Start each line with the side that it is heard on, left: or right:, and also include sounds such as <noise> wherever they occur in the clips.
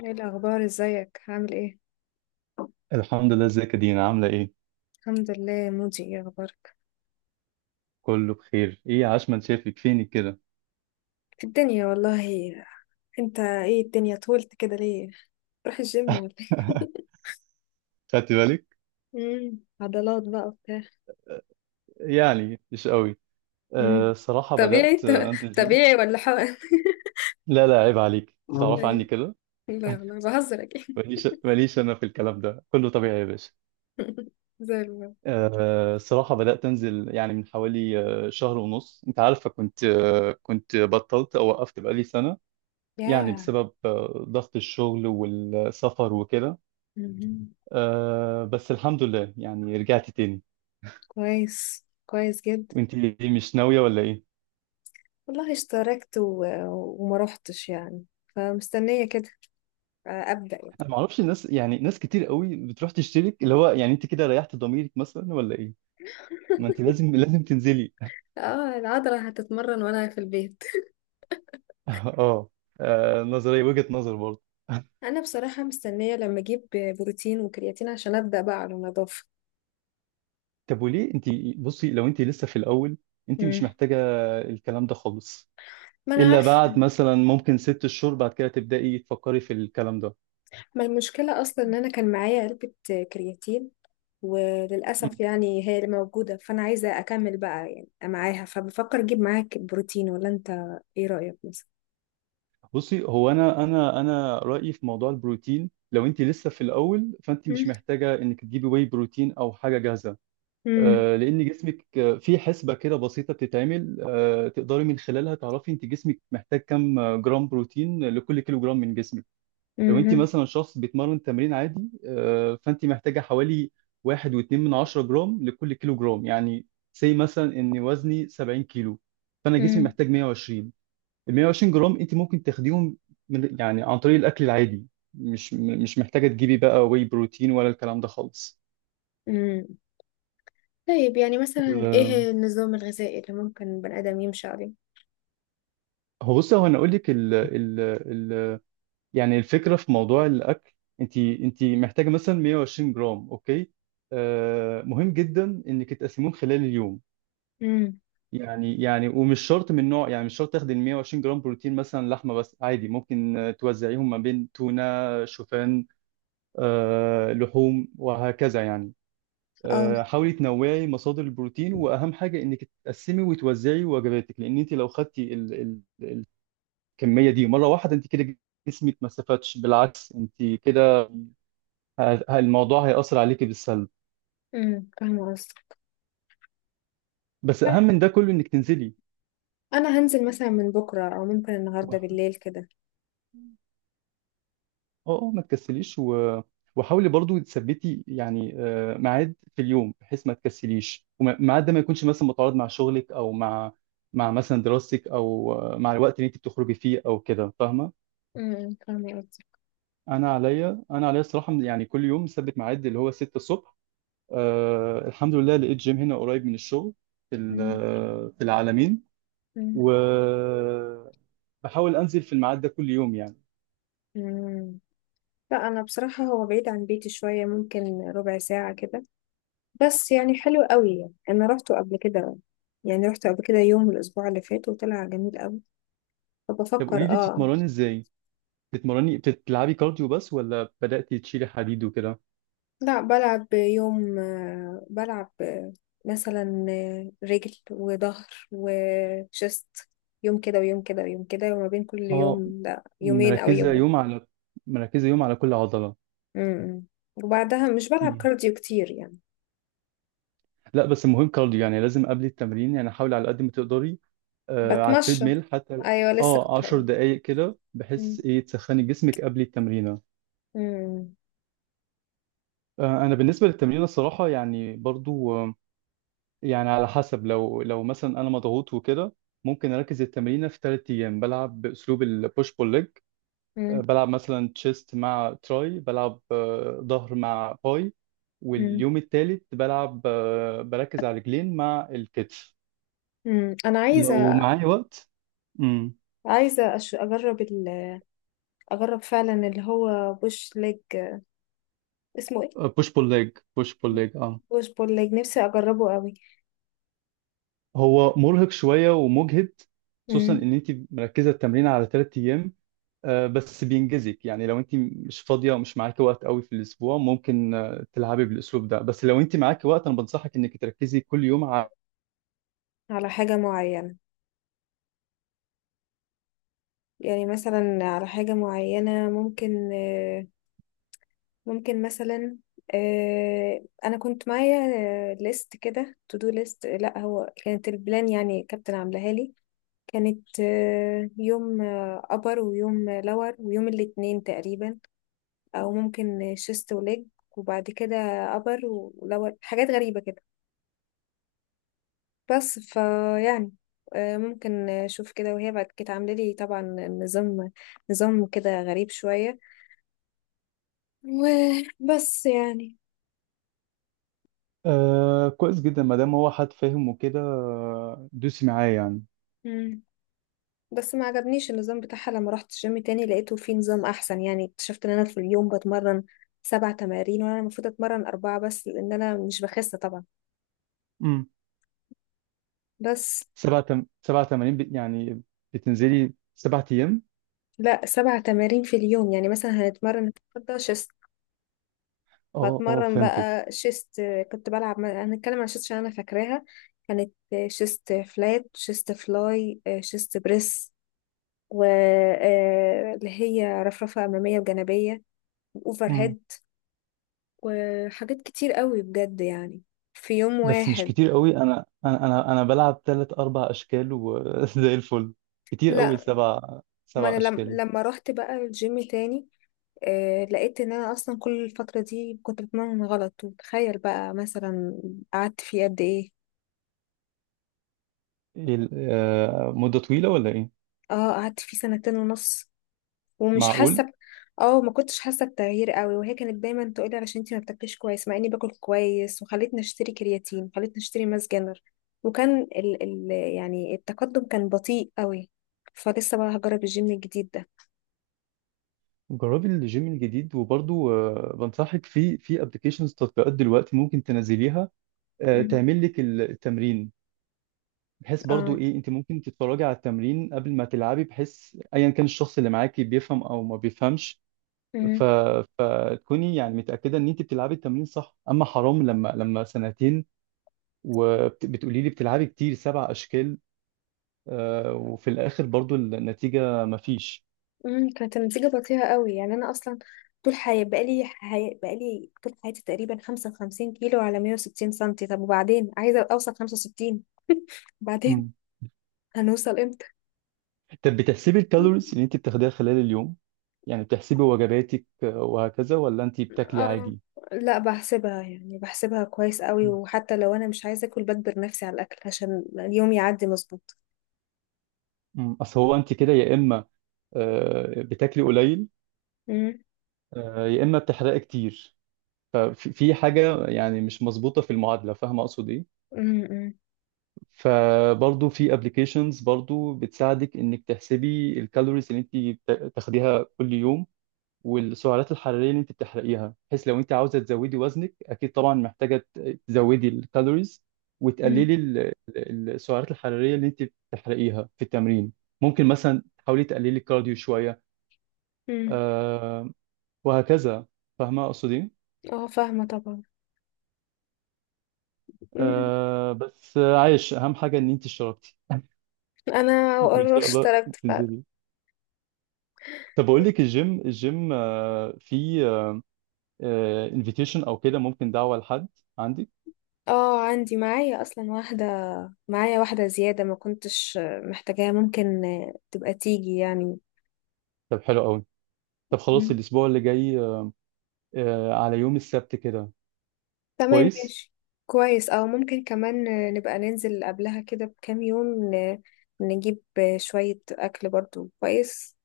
left: ايه الاخبار، ازيك، عامل ايه؟
right: الحمد لله. ازيك يا دينا؟ عاملة ايه؟
left: الحمد لله. مودي، ايه اخبارك؟
right: كله بخير. ايه عشمان؟ شافك فينك كده؟
left: في الدنيا والله. انت ايه، الدنيا طولت كده ليه؟ تروح الجيم ولا ايه؟
right: <laughs>
left: <laughs>
right: خدت بالك؟
left: عضلات بقى وبتاع.
right: يعني مش قوي.
left: مم.
right: أه، صراحة
left: طبيعي
right: بدأت
left: ط-
right: انزل جيم.
left: طبيعي ولا حقن؟
right: لا لا، عيب عليك،
left: <laughs> مم.
right: تعرف عني كده.
left: لا والله، بهزر اكيد.
right: ماليش ماليش، انا في الكلام ده كله طبيعي يا باشا.
left: <laughs> زي الفل.
right: أه، صراحة بدأت انزل يعني من حوالي شهر ونص. انت عارفة كنت بطلت او وقفت بقالي سنة، يعني
left: يا.
right: بسبب ضغط الشغل والسفر وكده.
left: مهم.
right: أه بس الحمد لله يعني رجعت تاني.
left: كويس كويس جدا.
right: وانت إيه، مش ناويه ولا ايه؟
left: والله اشتركت و... وما روحتش يعني، فمستنية كده، أبدأ يعني.
right: انا ما اعرفش، الناس يعني ناس كتير قوي بتروح تشترك، اللي هو يعني انت كده ريحت ضميرك مثلا ولا ايه؟ ما انت لازم تنزلي.
left: اه، العضلة هتتمرن وأنا في البيت.
right: <laughs> اه. نظريه، وجهه نظر برضه. <laughs>
left: انا بصراحه مستنيه لما اجيب بروتين وكرياتين عشان ابدا بقى على نظافه.
right: طب وليه انت؟ بصي، لو انت لسه في الاول، انت
left: مم.
right: مش محتاجه الكلام ده خالص،
left: ما انا
right: الا
left: عارفه.
right: بعد مثلا ممكن 6 شهور بعد كده تبداي تفكري في الكلام ده.
left: ما المشكله اصلا ان انا كان معايا علبه كرياتين، وللاسف
right: مم.
left: يعني هي اللي موجوده، فانا عايزه اكمل بقى يعني معاها. فبفكر اجيب معاك بروتين، ولا انت ايه رايك مثلا؟
right: بصي، هو انا رايي في موضوع البروتين، لو انت لسه في الاول فانت مش
left: مم.
right: محتاجه انك تجيبي واي بروتين او حاجه جاهزه،
left: مم.
right: لان جسمك في حسبه كده بسيطه بتتعمل، تقدري من خلالها تعرفي انت جسمك محتاج كام جرام بروتين لكل كيلو جرام من جسمك. لو انت
left: مم.
right: مثلا شخص بيتمرن تمرين عادي، فانت محتاجه حوالي واحد واتنين من عشرة جرام لكل كيلو جرام. يعني سي مثلا ان وزني 70 كيلو، فانا جسمي
left: مم.
right: محتاج 120. ال 120 جرام انت ممكن تاخديهم من، يعني عن طريق الاكل العادي. مش محتاجه تجيبي بقى واي بروتين ولا الكلام ده خالص.
left: امم. طيب، يعني مثلا
right: آه،
left: ايه النظام الغذائي اللي ممكن البني ادم يمشي عليه؟
right: هو بص، هو انا اقول لك ال يعني الفكره في موضوع الاكل، انت محتاجه مثلا 120 جرام. اوكي، آه مهم جدا انك تقسميهم خلال اليوم.
left: مم.
right: يعني ومش شرط من نوع، يعني مش شرط تاخدي ال 120 جرام بروتين مثلا لحمه بس، عادي ممكن توزعيهم ما بين تونه، شوفان، آه لحوم وهكذا يعني.
left: اه.
right: آه حاولي تنوعي مصادر البروتين، واهم حاجه انك تقسمي وتوزعي وجباتك، لان انت لو خدتي الكميه دي مره واحده، انت كده جسمك ما استفادش، بالعكس انت كده الموضوع هيأثر عليكي بالسلب.
left: فاهمه قصدك.
right: بس
left: طيب،
right: اهم من ده كله انك تنزلي.
left: انا هنزل مثلا من بكره او ممكن النهارده
right: اه،
left: بالليل كده.
right: اه ما تكسليش، وحاولي برضو تثبتي يعني ميعاد في اليوم، بحيث ما تكسليش وميعاد ده ما يكونش مثلا متعارض مع شغلك او مع مثلا دراستك او مع الوقت اللي انت بتخرجي فيه او كده، فاهمه.
left: فاهمه قصدي.
right: انا عليا الصراحه يعني كل يوم مثبت ميعاد اللي هو 6 الصبح. آه الحمد لله لقيت جيم هنا قريب من الشغل،
left: أمم.
right: في العالمين.
left: أمم.
right: وبحاول انزل في الميعاد ده كل يوم يعني.
left: أمم. لا، انا بصراحه هو بعيد عن بيتي شويه، ممكن ربع ساعه كده. بس يعني حلو قوي، يعني انا روحته قبل كده، يعني روحته قبل كده يوم الاسبوع اللي فات وطلع جميل قوي.
right: طب قولي
left: فبفكر،
right: لي،
left: اه.
right: بتتمرني ازاي؟ بتتمرني بتلعبي كارديو بس ولا بدأتي تشيلي حديد وكده؟
left: لا، بلعب يوم، بلعب مثلا رجل وظهر وشست، يوم كده ويوم كده ويوم كده، وما بين كل
right: اه،
left: يوم ده يومين او
right: مركزة
left: يوم.
right: يوم على مركزة يوم على كل عضلة.
left: امم وبعدها مش بلعب
right: مم.
left: كارديو كتير يعني.
right: لا بس المهم كارديو يعني لازم قبل التمرين، يعني حاولي على قد ما تقدري، على التريد
left: بتمشى.
right: ميل حتى،
left: ايوه، لسه
right: اه
left: كنت
right: 10
left: هقول.
right: دقايق كده، بحيث
left: مم.
right: ايه تسخني جسمك قبل التمرين.
left: مم.
right: انا بالنسبه للتمرين الصراحه يعني برضو يعني على حسب، لو مثلا انا مضغوط وكده ممكن اركز التمرينه في 3 ايام، بلعب باسلوب البوش بول ليج،
left: مم.
right: بلعب مثلا تشيست مع تراي، بلعب ظهر مع باي،
left: مم.
right: واليوم الثالث بلعب بركز على رجلين مع الكتف،
left: مم. انا
right: لو
left: عايزه.
right: معايا وقت. امم.
left: عايزه أش... اجرب ال... اجرب فعلا اللي هو بوش ليج. اسمه ايه؟
right: بوش بول ليج بوش بول ليج اه.
left: بوش بول ليج، نفسي اجربه قوي.
right: هو مرهق شويه ومجهد، خصوصا
left: مم.
right: ان انت مركزه التمرين على 3 ايام، بس بينجزك. يعني لو انت مش فاضيه ومش معاكي وقت قوي في الاسبوع، ممكن تلعبي بالاسلوب ده، بس لو انت معاكي وقت انا بنصحك انك تركزي كل يوم على.
left: على حاجه معينه، يعني مثلا على حاجه معينه، ممكن مثلا انا كنت معايا ليست كده، تو دو ليست. لا، هو كانت البلان يعني كابتن عاملاها لي. كانت يوم ابر، ويوم لور، ويوم الاثنين تقريبا، او ممكن شيست وليج. وبعد كده ابر ولور، حاجات غريبة كده. بس فيعني، ممكن اشوف كده، وهي بعد كده عامله لي طبعا نظام نظام كده غريب شوية. وبس يعني.
right: آه كويس جدا، ما دام هو حد فاهم وكده، دوسي معاه يعني.
left: مم. بس ما عجبنيش النظام بتاعها. لما رحت الجيم تاني، لقيته فيه نظام احسن. يعني اكتشفت ان انا في اليوم بتمرن سبع تمارين، وانا المفروض اتمرن اربعة بس، لان انا مش بخس طبعا.
right: امم.
left: بس.
right: 7 تمارين يعني بتنزلي 7 ايام؟
left: لا، سبع تمارين في اليوم، يعني مثلا هنتمرن النهارده شيست،
right: اه اه
left: فاتمرن
right: فهمتك.
left: بقى شيست. كنت بلعب، هنتكلم عن شيست عشان انا فاكراها. كانت شيست فلات، شيست فلاي، شيست بريس، واللي هي رفرفة أمامية وجانبية، اوفر
right: امم.
left: هيد، وحاجات كتير قوي بجد يعني، في يوم
right: بس مش
left: واحد.
right: كتير قوي، انا بلعب ثلاث اربع اشكال وزي <laughs> الفل. كتير قوي
left: لا،
right: سبع
left: ما
right: سبع
left: انا لم...
right: اشكال؟
left: لما رحت بقى الجيم تاني، لقيت ان انا اصلا كل الفترة دي كنت بتمرن غلط. وتخيل بقى مثلا، قعدت فيه قد ايه؟
right: إيه مدة طويلة ولا ايه؟
left: اه، قعدت فيه سنتين ونص، ومش
right: معقول؟
left: حاسة. اه، ما كنتش حاسة بتغيير قوي. وهي كانت دايما تقولي علشان انتي ما بتاكليش كويس، مع اني باكل كويس، وخلتني اشتري كرياتين، وخلتني اشتري ماس جينر. وكان ال... ال... يعني التقدم كان بطيء قوي. فلسه بقى هجرب الجيم الجديد ده.
right: جربي الجيم الجديد، وبرضو بنصحك في ابلكيشنز تطبيقات دلوقتي ممكن تنزليها،
left: مم.
right: تعمل لك التمرين، بحيث
left: اه.
right: برضو ايه انت ممكن تتفرجي على التمرين قبل ما تلعبي، بحيث ايا كان الشخص اللي معاكي بيفهم او ما بيفهمش. ف...
left: مم.
right: فتكوني يعني متأكدة ان انت بتلعبي التمرين صح. اما حرام، لما سنتين وبتقولي لي بتلعبي كتير 7 اشكال، وفي الاخر برضو النتيجة مفيش.
left: مم. كانت النتيجة بطيئة قوي. يعني أنا أصلا طول حياتي بقالي حي... بقالي طول حياتي تقريبا 55 كيلو على 160 سنتي. طب وبعدين عايزة أوصل 65. بعدين <laughs> هنوصل امتى؟
right: طب بتحسبي الكالوريز اللي انت بتاخديها خلال اليوم؟ يعني بتحسبي وجباتك وهكذا، ولا انت بتاكلي
left: اه.
right: عادي؟
left: لا، بحسبها، يعني بحسبها كويس قوي. وحتى لو أنا مش عايزة أكل، بجبر نفسي على الأكل عشان اليوم يعدي مظبوط.
right: مم. اصل هو انت كده يا اما بتاكلي قليل،
left: مم.
right: يا اما بتحرقي كتير. ففي حاجه يعني مش مظبوطه في المعادله، فاهمه اقصد ايه؟
left: مم. مم.
right: فبرضه في ابلكيشنز برضه بتساعدك انك تحسبي الكالوريز اللي انت تاخديها كل يوم، والسعرات الحراريه اللي انت بتحرقيها. بحيث لو انت عاوزه تزودي وزنك، اكيد طبعا محتاجه تزودي الكالوريز وتقللي
left: مم.
right: السعرات الحراريه اللي انت بتحرقيها في التمرين. ممكن مثلا تحاولي تقللي الكارديو شويه،
left: مم.
right: آه وهكذا. فاهمه اقصد ايه؟
left: اه، فاهمة طبعا. مم.
right: آه بس عايش اهم حاجه ان انت اشتركتي.
left: أنا
right: <laughs> وان شاء الله
left: اشتركت فعلا.
right: تنزلي. طب اقول لك، الجيم في انفيتيشن او كده، ممكن دعوه لحد عندي.
left: اه، عندي، معايا اصلا واحده. معايا واحدة زيادة، ما كنتش محتاجاها، ممكن تبقى تيجي يعني.
right: طب حلو قوي. طب خلاص
left: مم.
right: الاسبوع اللي جاي، على يوم السبت كده.
left: تمام
right: كويس.
left: ماشي. كويس، أو ممكن كمان نبقى ننزل قبلها كده بكام يوم، ن- نجيب شوية أكل برضو كويس،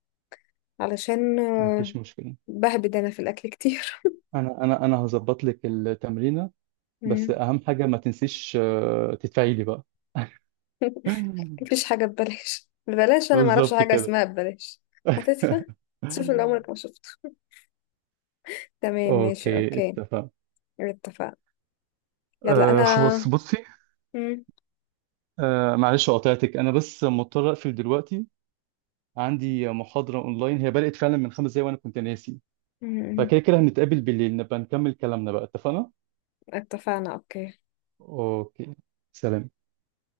left: علشان
right: مفيش مشكلة.
left: بهبد أنا في الأكل كتير.
right: انا هظبط لك التمرينة، بس
left: مم.
right: اهم حاجة ما تنسيش تدفعي لي بقى.
left: <laughs> مفيش
right: <laughs>
left: حاجة ببلاش. ببلاش؟ أنا معرفش
right: بالظبط
left: حاجة
right: كده.
left: اسمها ببلاش. هتدفع،
right: <laughs>
left: شوف اللي عمرك ما شفته. تمام، ماشي،
right: اوكي
left: أوكي.
right: اتفق.
left: اتفقنا. يلا،
right: أه
left: أنا.
right: خلاص بصي.
left: مم.
right: أه معلش قاطعتك، انا بس مضطر اقفل دلوقتي، عندي محاضرة اونلاين هي بدأت فعلا من 5 دقايق وانا كنت ناسي.
left: مم.
right: فكده كده هنتقابل بالليل، نبقى نكمل كلامنا بقى. اتفقنا؟
left: اتفقنا، أوكي.
right: اوكي. سلام.